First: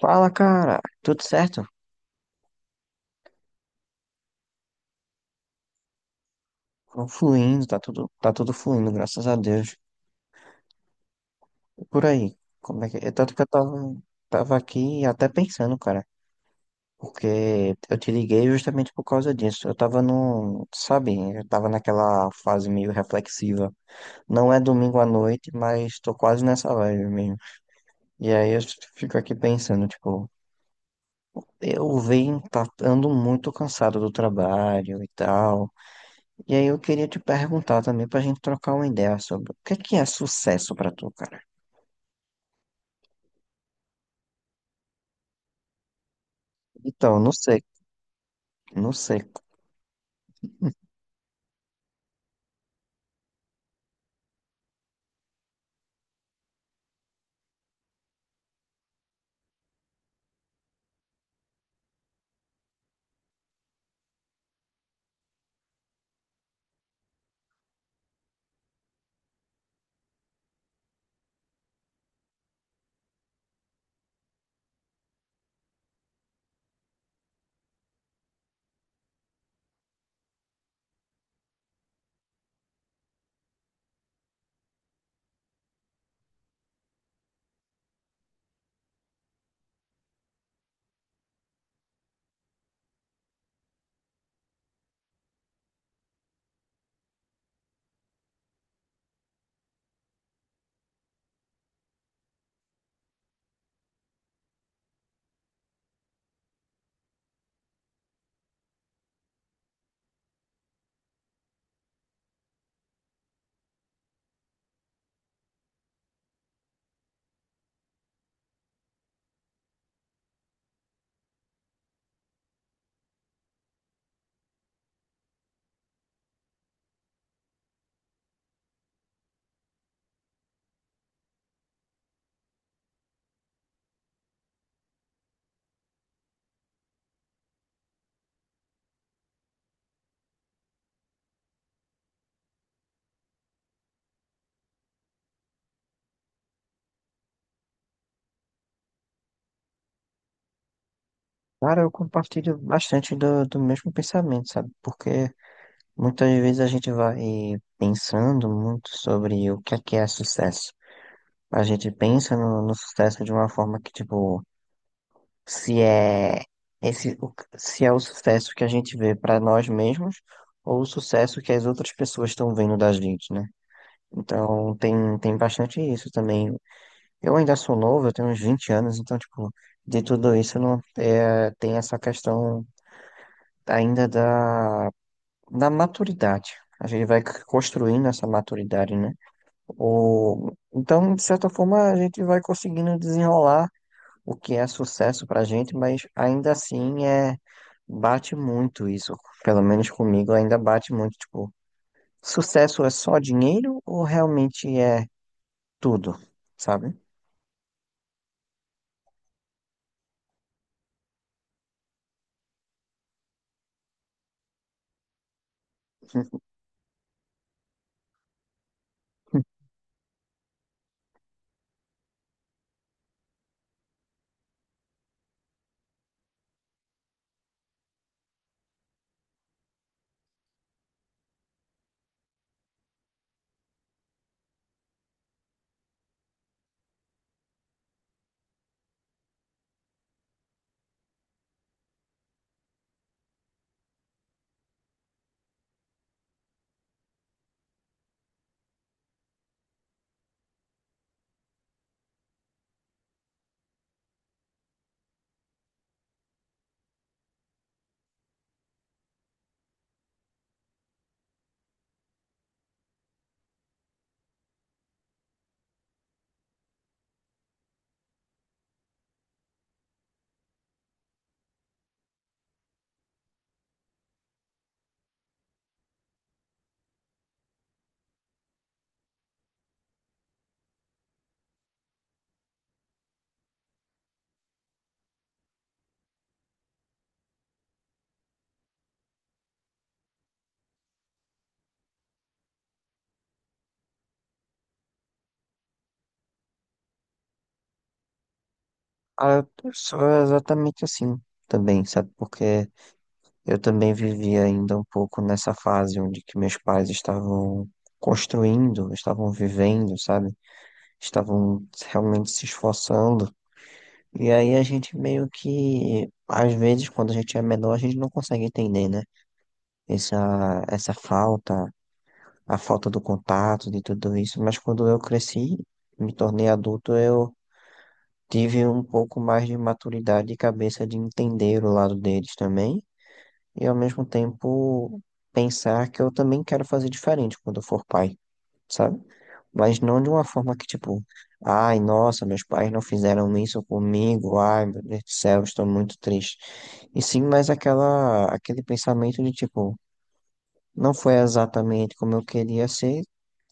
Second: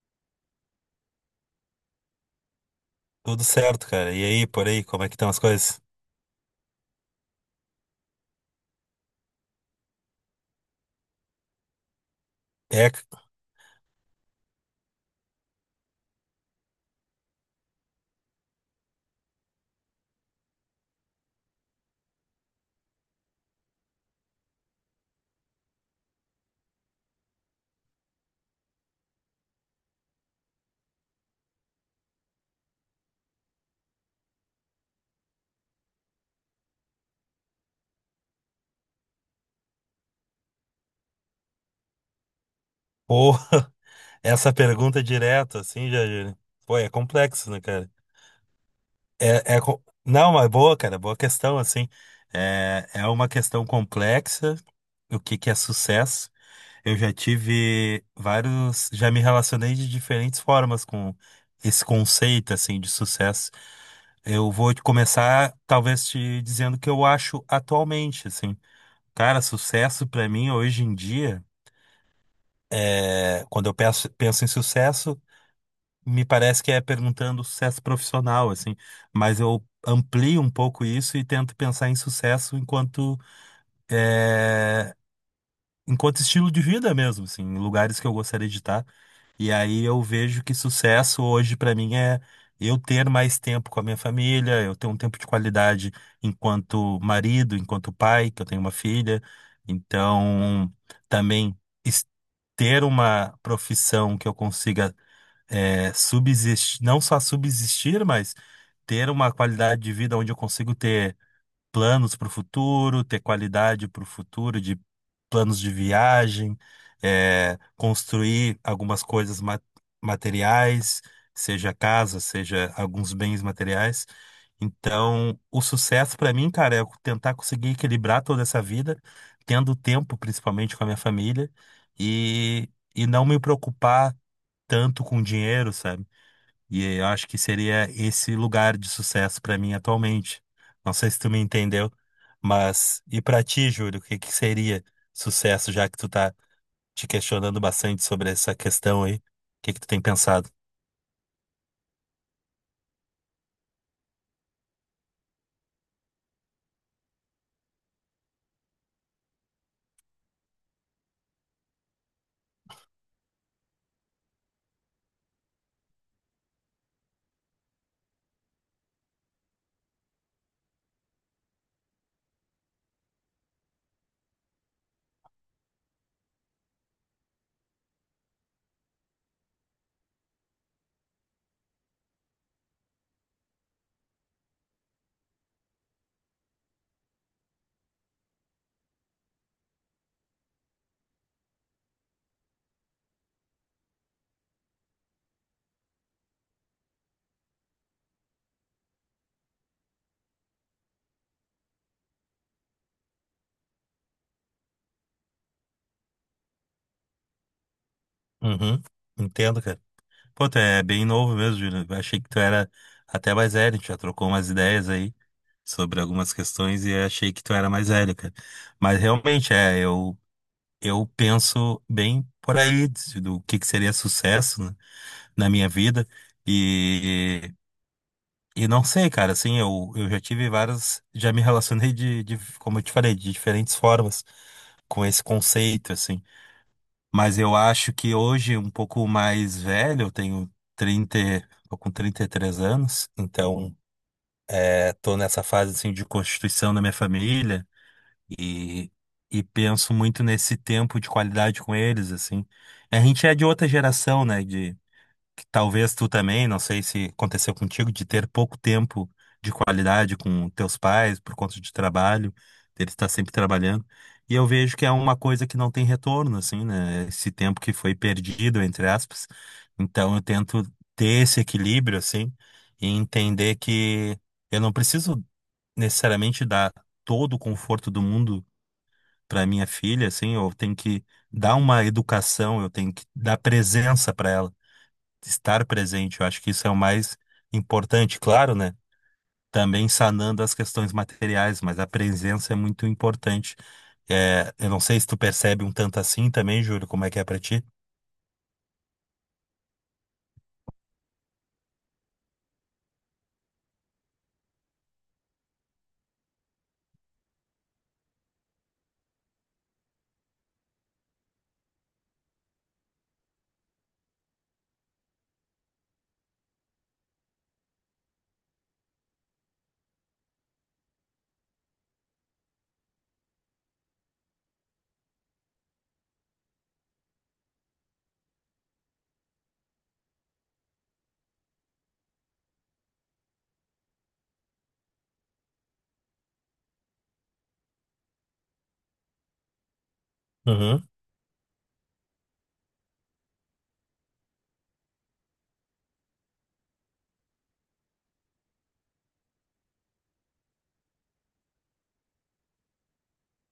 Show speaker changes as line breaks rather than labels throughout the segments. Fala, cara. Tudo certo?
Tudo certo, cara. E aí, por aí, como é que estão as coisas?
Tô fluindo, tá tudo fluindo, graças a Deus. E por aí? Como é
É,
que... é Tanto que eu tava aqui até pensando, cara. Porque eu te liguei justamente por causa disso. Eu tava no, sabe, eu tava naquela fase meio reflexiva. Não é domingo à noite, mas tô quase nessa vibe mesmo. E aí eu fico aqui pensando, tipo, eu ando muito cansado do trabalho e tal. E aí eu queria te perguntar também pra gente trocar uma ideia sobre o que é sucesso pra tu, cara?
porra, essa pergunta direto, assim, né? Pô, é
Então, não
complexo, né,
sei,
cara?
não sei.
Não, mas boa, cara, boa questão, assim. É uma questão complexa, o que que é sucesso. Eu já tive vários, já me relacionei de diferentes formas com esse conceito, assim, de sucesso. Eu vou te começar, talvez, te dizendo o que eu acho atualmente, assim. Cara, sucesso pra mim hoje em dia, quando eu penso, penso em sucesso, me parece que é perguntando sucesso profissional, assim, mas eu amplio um pouco isso e tento pensar em sucesso enquanto é, enquanto estilo de vida mesmo, assim, em lugares que eu gostaria de estar. E aí eu vejo que sucesso hoje pra mim é eu ter mais tempo com a minha família, eu ter um tempo de qualidade enquanto marido, enquanto pai, que eu tenho uma filha. Então, também es- ter uma profissão que eu consiga subsistir, não só subsistir, mas ter uma qualidade de vida onde eu consigo ter planos para o futuro, ter qualidade para o futuro, de planos de viagem, construir algumas coisas materiais, seja casa, seja alguns bens materiais. Então, o sucesso para mim, cara, é tentar conseguir equilibrar toda essa vida, tendo tempo, principalmente com a minha família, e, e não me preocupar tanto com dinheiro, sabe? E eu acho que seria esse lugar de sucesso para mim atualmente. Não sei se tu me entendeu, mas e para ti, Júlio, o que que seria sucesso, já que tu tá te questionando bastante sobre essa questão aí? O que que tu tem pensado?
Cara, eu compartilho bastante do mesmo pensamento, sabe? Porque muitas vezes a gente vai pensando muito sobre o que é sucesso. A gente pensa no sucesso de uma forma que, tipo, se é se é o sucesso que a gente vê pra nós mesmos ou o sucesso que as outras pessoas estão vendo da gente, né? Então, tem bastante isso também. Eu ainda sou novo, eu tenho uns 20 anos, então, tipo, de tudo isso não é, tem essa questão ainda da maturidade. A gente vai construindo essa maturidade, né? O, então, de certa forma, a gente vai conseguindo desenrolar o que é sucesso pra gente, mas ainda assim é, bate muito isso. Pelo menos comigo ainda bate muito, tipo, sucesso é só dinheiro ou realmente é tudo, sabe?
Uhum, entendo, cara. Pô, tu é bem novo mesmo, Júlio. Eu achei que tu era até mais velho, a gente já trocou umas ideias aí sobre algumas questões e eu achei que tu era mais velho, cara. Mas realmente é, eu penso bem por aí do que seria sucesso, né? Na minha vida. E, e não sei, cara, assim, eu já tive várias. Já me relacionei como eu te falei, de diferentes formas com esse conceito, assim. Mas eu acho que hoje, um pouco mais velho, eu tenho 30 tô com 33 anos, então tô nessa fase, assim, de constituição da minha família e. E penso muito nesse tempo de qualidade com eles, assim. A gente é de outra geração, né? Que talvez tu também, não sei se aconteceu contigo, de ter pouco tempo de qualidade com teus pais por conta de trabalho, deles estar sempre trabalhando. E eu vejo que é uma coisa que não tem retorno, assim, né? Esse tempo que foi perdido, entre aspas. Então eu tento ter esse equilíbrio, assim, e entender que eu não preciso necessariamente dar todo o conforto do mundo para minha filha, assim, eu tenho que dar uma educação, eu tenho que dar presença para ela estar presente. Eu acho que isso é o mais importante, claro, né? Também sanando as questões materiais, mas a presença é muito importante. É, eu não sei se tu percebe um tanto assim também, Júlio, como é que é pra ti?
Ah, eu sou exatamente assim também, sabe? Porque eu também vivia ainda um pouco nessa fase onde que meus pais estavam construindo, estavam vivendo, sabe? Estavam realmente se esforçando. E aí a gente meio que, às vezes, quando a gente é menor, a gente não consegue entender, né? Essa falta, a falta do contato, de tudo isso. Mas quando eu cresci, me tornei adulto, eu tive um pouco mais de maturidade e cabeça de entender o lado deles também, e ao mesmo tempo pensar que eu também quero fazer diferente quando eu for pai, sabe? Mas não de uma forma que,
Uhum,
tipo, ai, nossa, meus pais não fizeram isso comigo, ai, meu Deus do céu, estou muito triste. E sim, mas aquele pensamento de, tipo, não foi exatamente como eu queria ser,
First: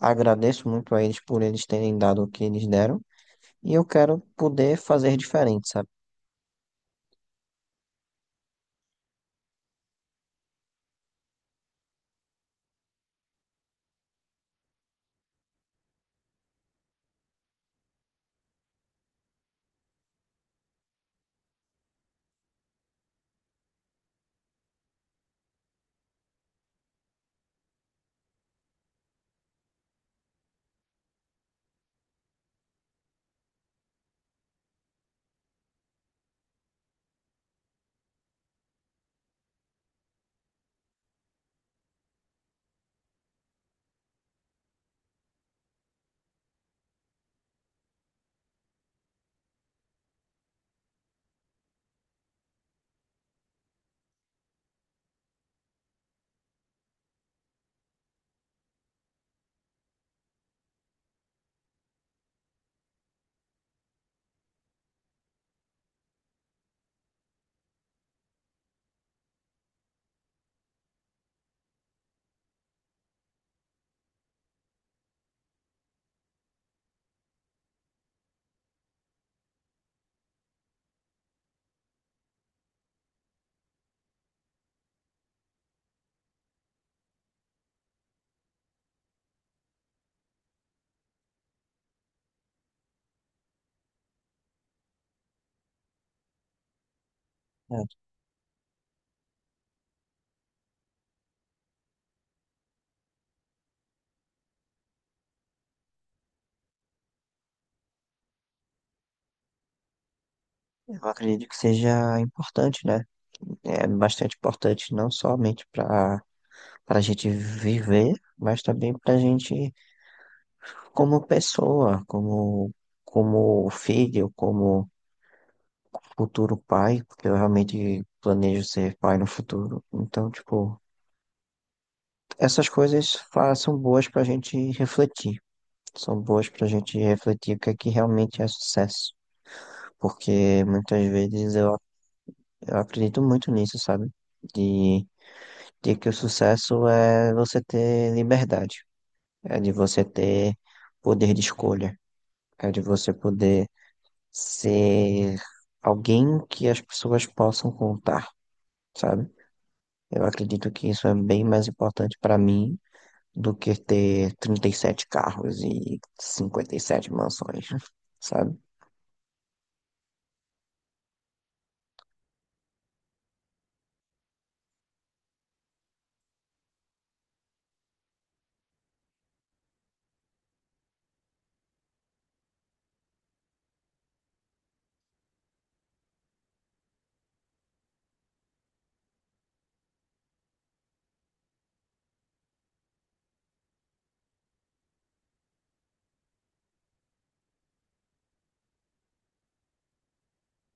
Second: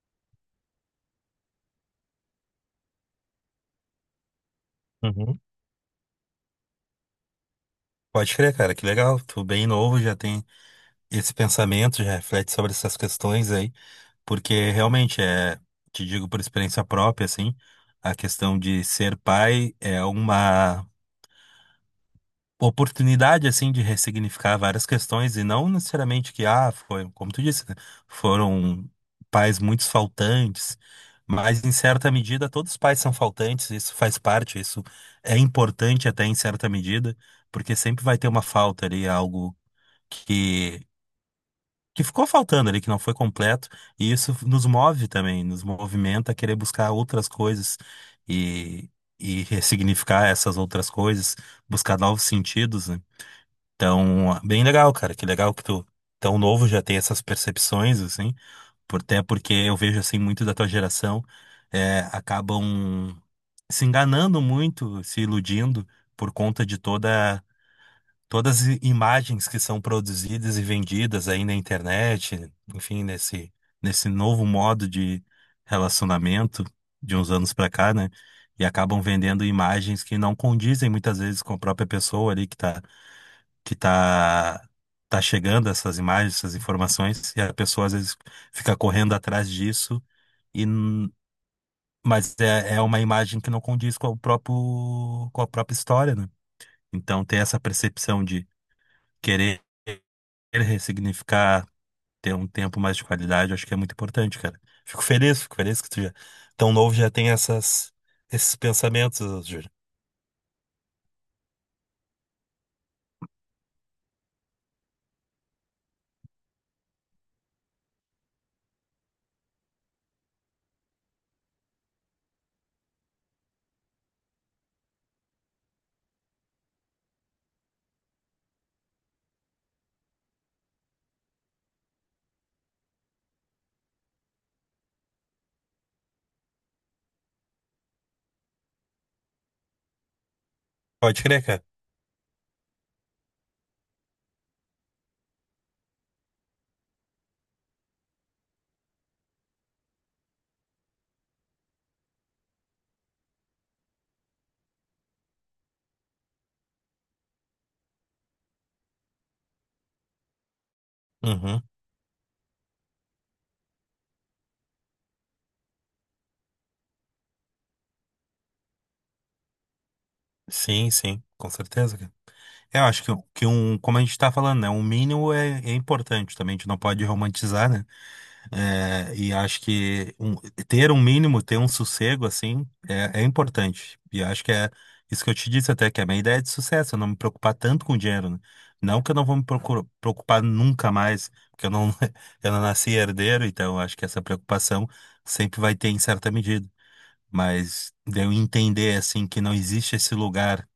agradeço muito a eles por eles terem dado o que eles deram, e eu quero poder fazer
uhum.
diferente, sabe?
Pode crer, cara, que legal. Tu bem novo, já tem esse pensamento, já reflete sobre essas questões aí, porque realmente é, te digo por experiência própria, assim, a questão de ser pai é uma oportunidade assim de ressignificar várias questões e não necessariamente que ah foi como tu disse né, foram pais muito faltantes, mas em certa medida todos os pais são faltantes, isso faz parte, isso é importante até em certa medida, porque sempre vai ter uma falta ali, algo que que ficou faltando ali, que não foi completo, e isso nos move também, nos movimenta a querer buscar outras coisas e e ressignificar essas outras coisas, buscar novos sentidos, né? Então, bem legal, cara. Que legal que tu, tão novo, já tem essas percepções, assim. Por, até porque eu vejo, assim, muito da tua geração acabam se enganando muito, se iludindo por conta de todas as imagens que são produzidas e vendidas aí na internet, enfim, nesse novo modo de relacionamento de uns anos pra cá, né? E acabam vendendo imagens que não condizem muitas vezes com a própria pessoa ali que tá, tá chegando essas imagens, essas informações, e a pessoa às vezes fica correndo atrás disso, e, n- mas é, é uma imagem que não condiz com o próprio, com a própria história, né? Então ter essa percepção de querer ressignificar, ter um tempo mais de qualidade, eu acho que é muito importante, cara. Fico feliz que tu já, tão novo já tem essas, esses pensamentos, Júlio.
Eu acredito que seja importante, né? É bastante importante não somente para a gente viver, mas também para a gente como pessoa, como filho, como futuro pai, porque eu realmente planejo ser pai no futuro. Então, tipo, essas coisas são boas para a gente refletir, são boas para a gente refletir o que é que realmente é sucesso, porque muitas
Pode crer,
vezes
cara.
eu acredito muito nisso, sabe? De de que o sucesso é você ter liberdade, é de você ter poder de escolha, é de você poder ser alguém que as pessoas possam contar, sabe? Eu acredito que isso é bem
Uhum.
mais importante para mim do que ter 37 carros e 57 mansões, sabe?
Sim, sim, com certeza, cara. É, eu acho que um, como a gente está falando, né, um mínimo é, é importante também, a gente não pode romantizar, né? E acho que ter um mínimo, ter um sossego, assim, é, é importante. E acho que é isso que eu te disse até, que é a minha ideia é de sucesso, eu não me preocupar tanto com dinheiro, né? Não que eu não vou me preocupar nunca mais, porque eu não, eu não nasci herdeiro, então eu acho que essa preocupação sempre vai ter em certa medida. Mas de eu entender, assim, que não existe esse lugar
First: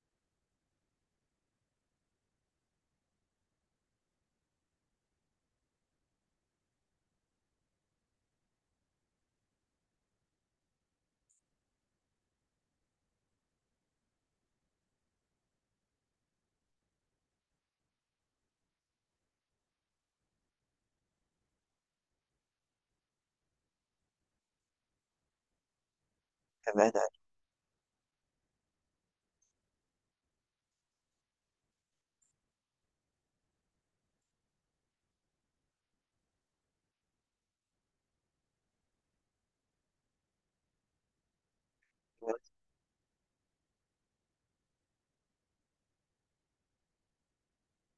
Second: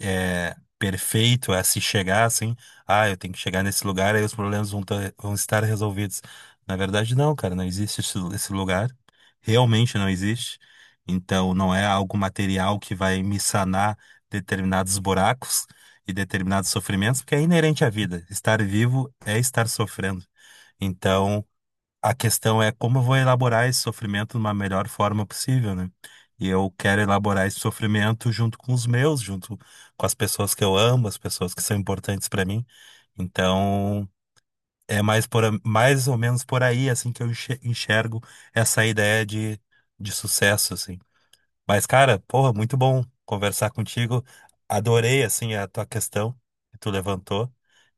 é, perfeito a se chegar assim, ah, eu tenho que chegar nesse lugar, aí os problemas vão estar resolvidos. Na verdade, não, cara, não existe esse lugar, realmente não existe. Então, não é algo material que vai me sanar determinados buracos e determinados sofrimentos, porque é inerente à vida. Estar vivo é estar sofrendo. Então, a questão é como eu vou elaborar esse sofrimento de uma melhor forma possível, né? E eu
É
quero
verdade.
elaborar esse sofrimento junto com os meus, junto com as pessoas que eu amo, as pessoas que são importantes para mim. Então, é mais por, mais ou menos por aí assim que eu enxergo essa ideia de sucesso, assim. Mas, cara,
Muito
porra, muito bom conversar contigo. Adorei, assim, a tua questão que tu levantou.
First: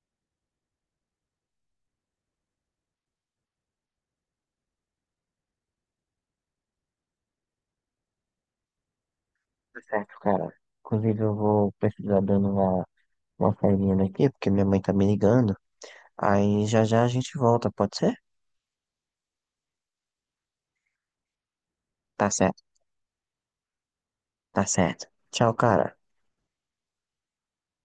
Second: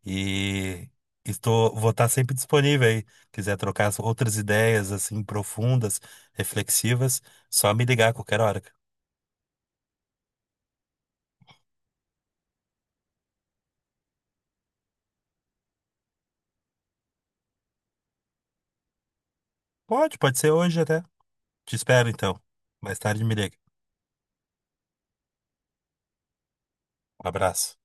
E estou, vou estar sempre disponível aí. Quiser trocar as outras ideias, assim, profundas, reflexivas, só me ligar a qualquer hora.
certo, cara. Inclusive, eu vou precisar dando uma saidinha daqui, porque minha mãe tá me ligando. Aí já já a gente volta, pode ser?
Pode, pode ser hoje até. Te espero,
Tá
então.
certo,
Mais tarde me liga.
tá certo. Tchau, cara.
Um abraço.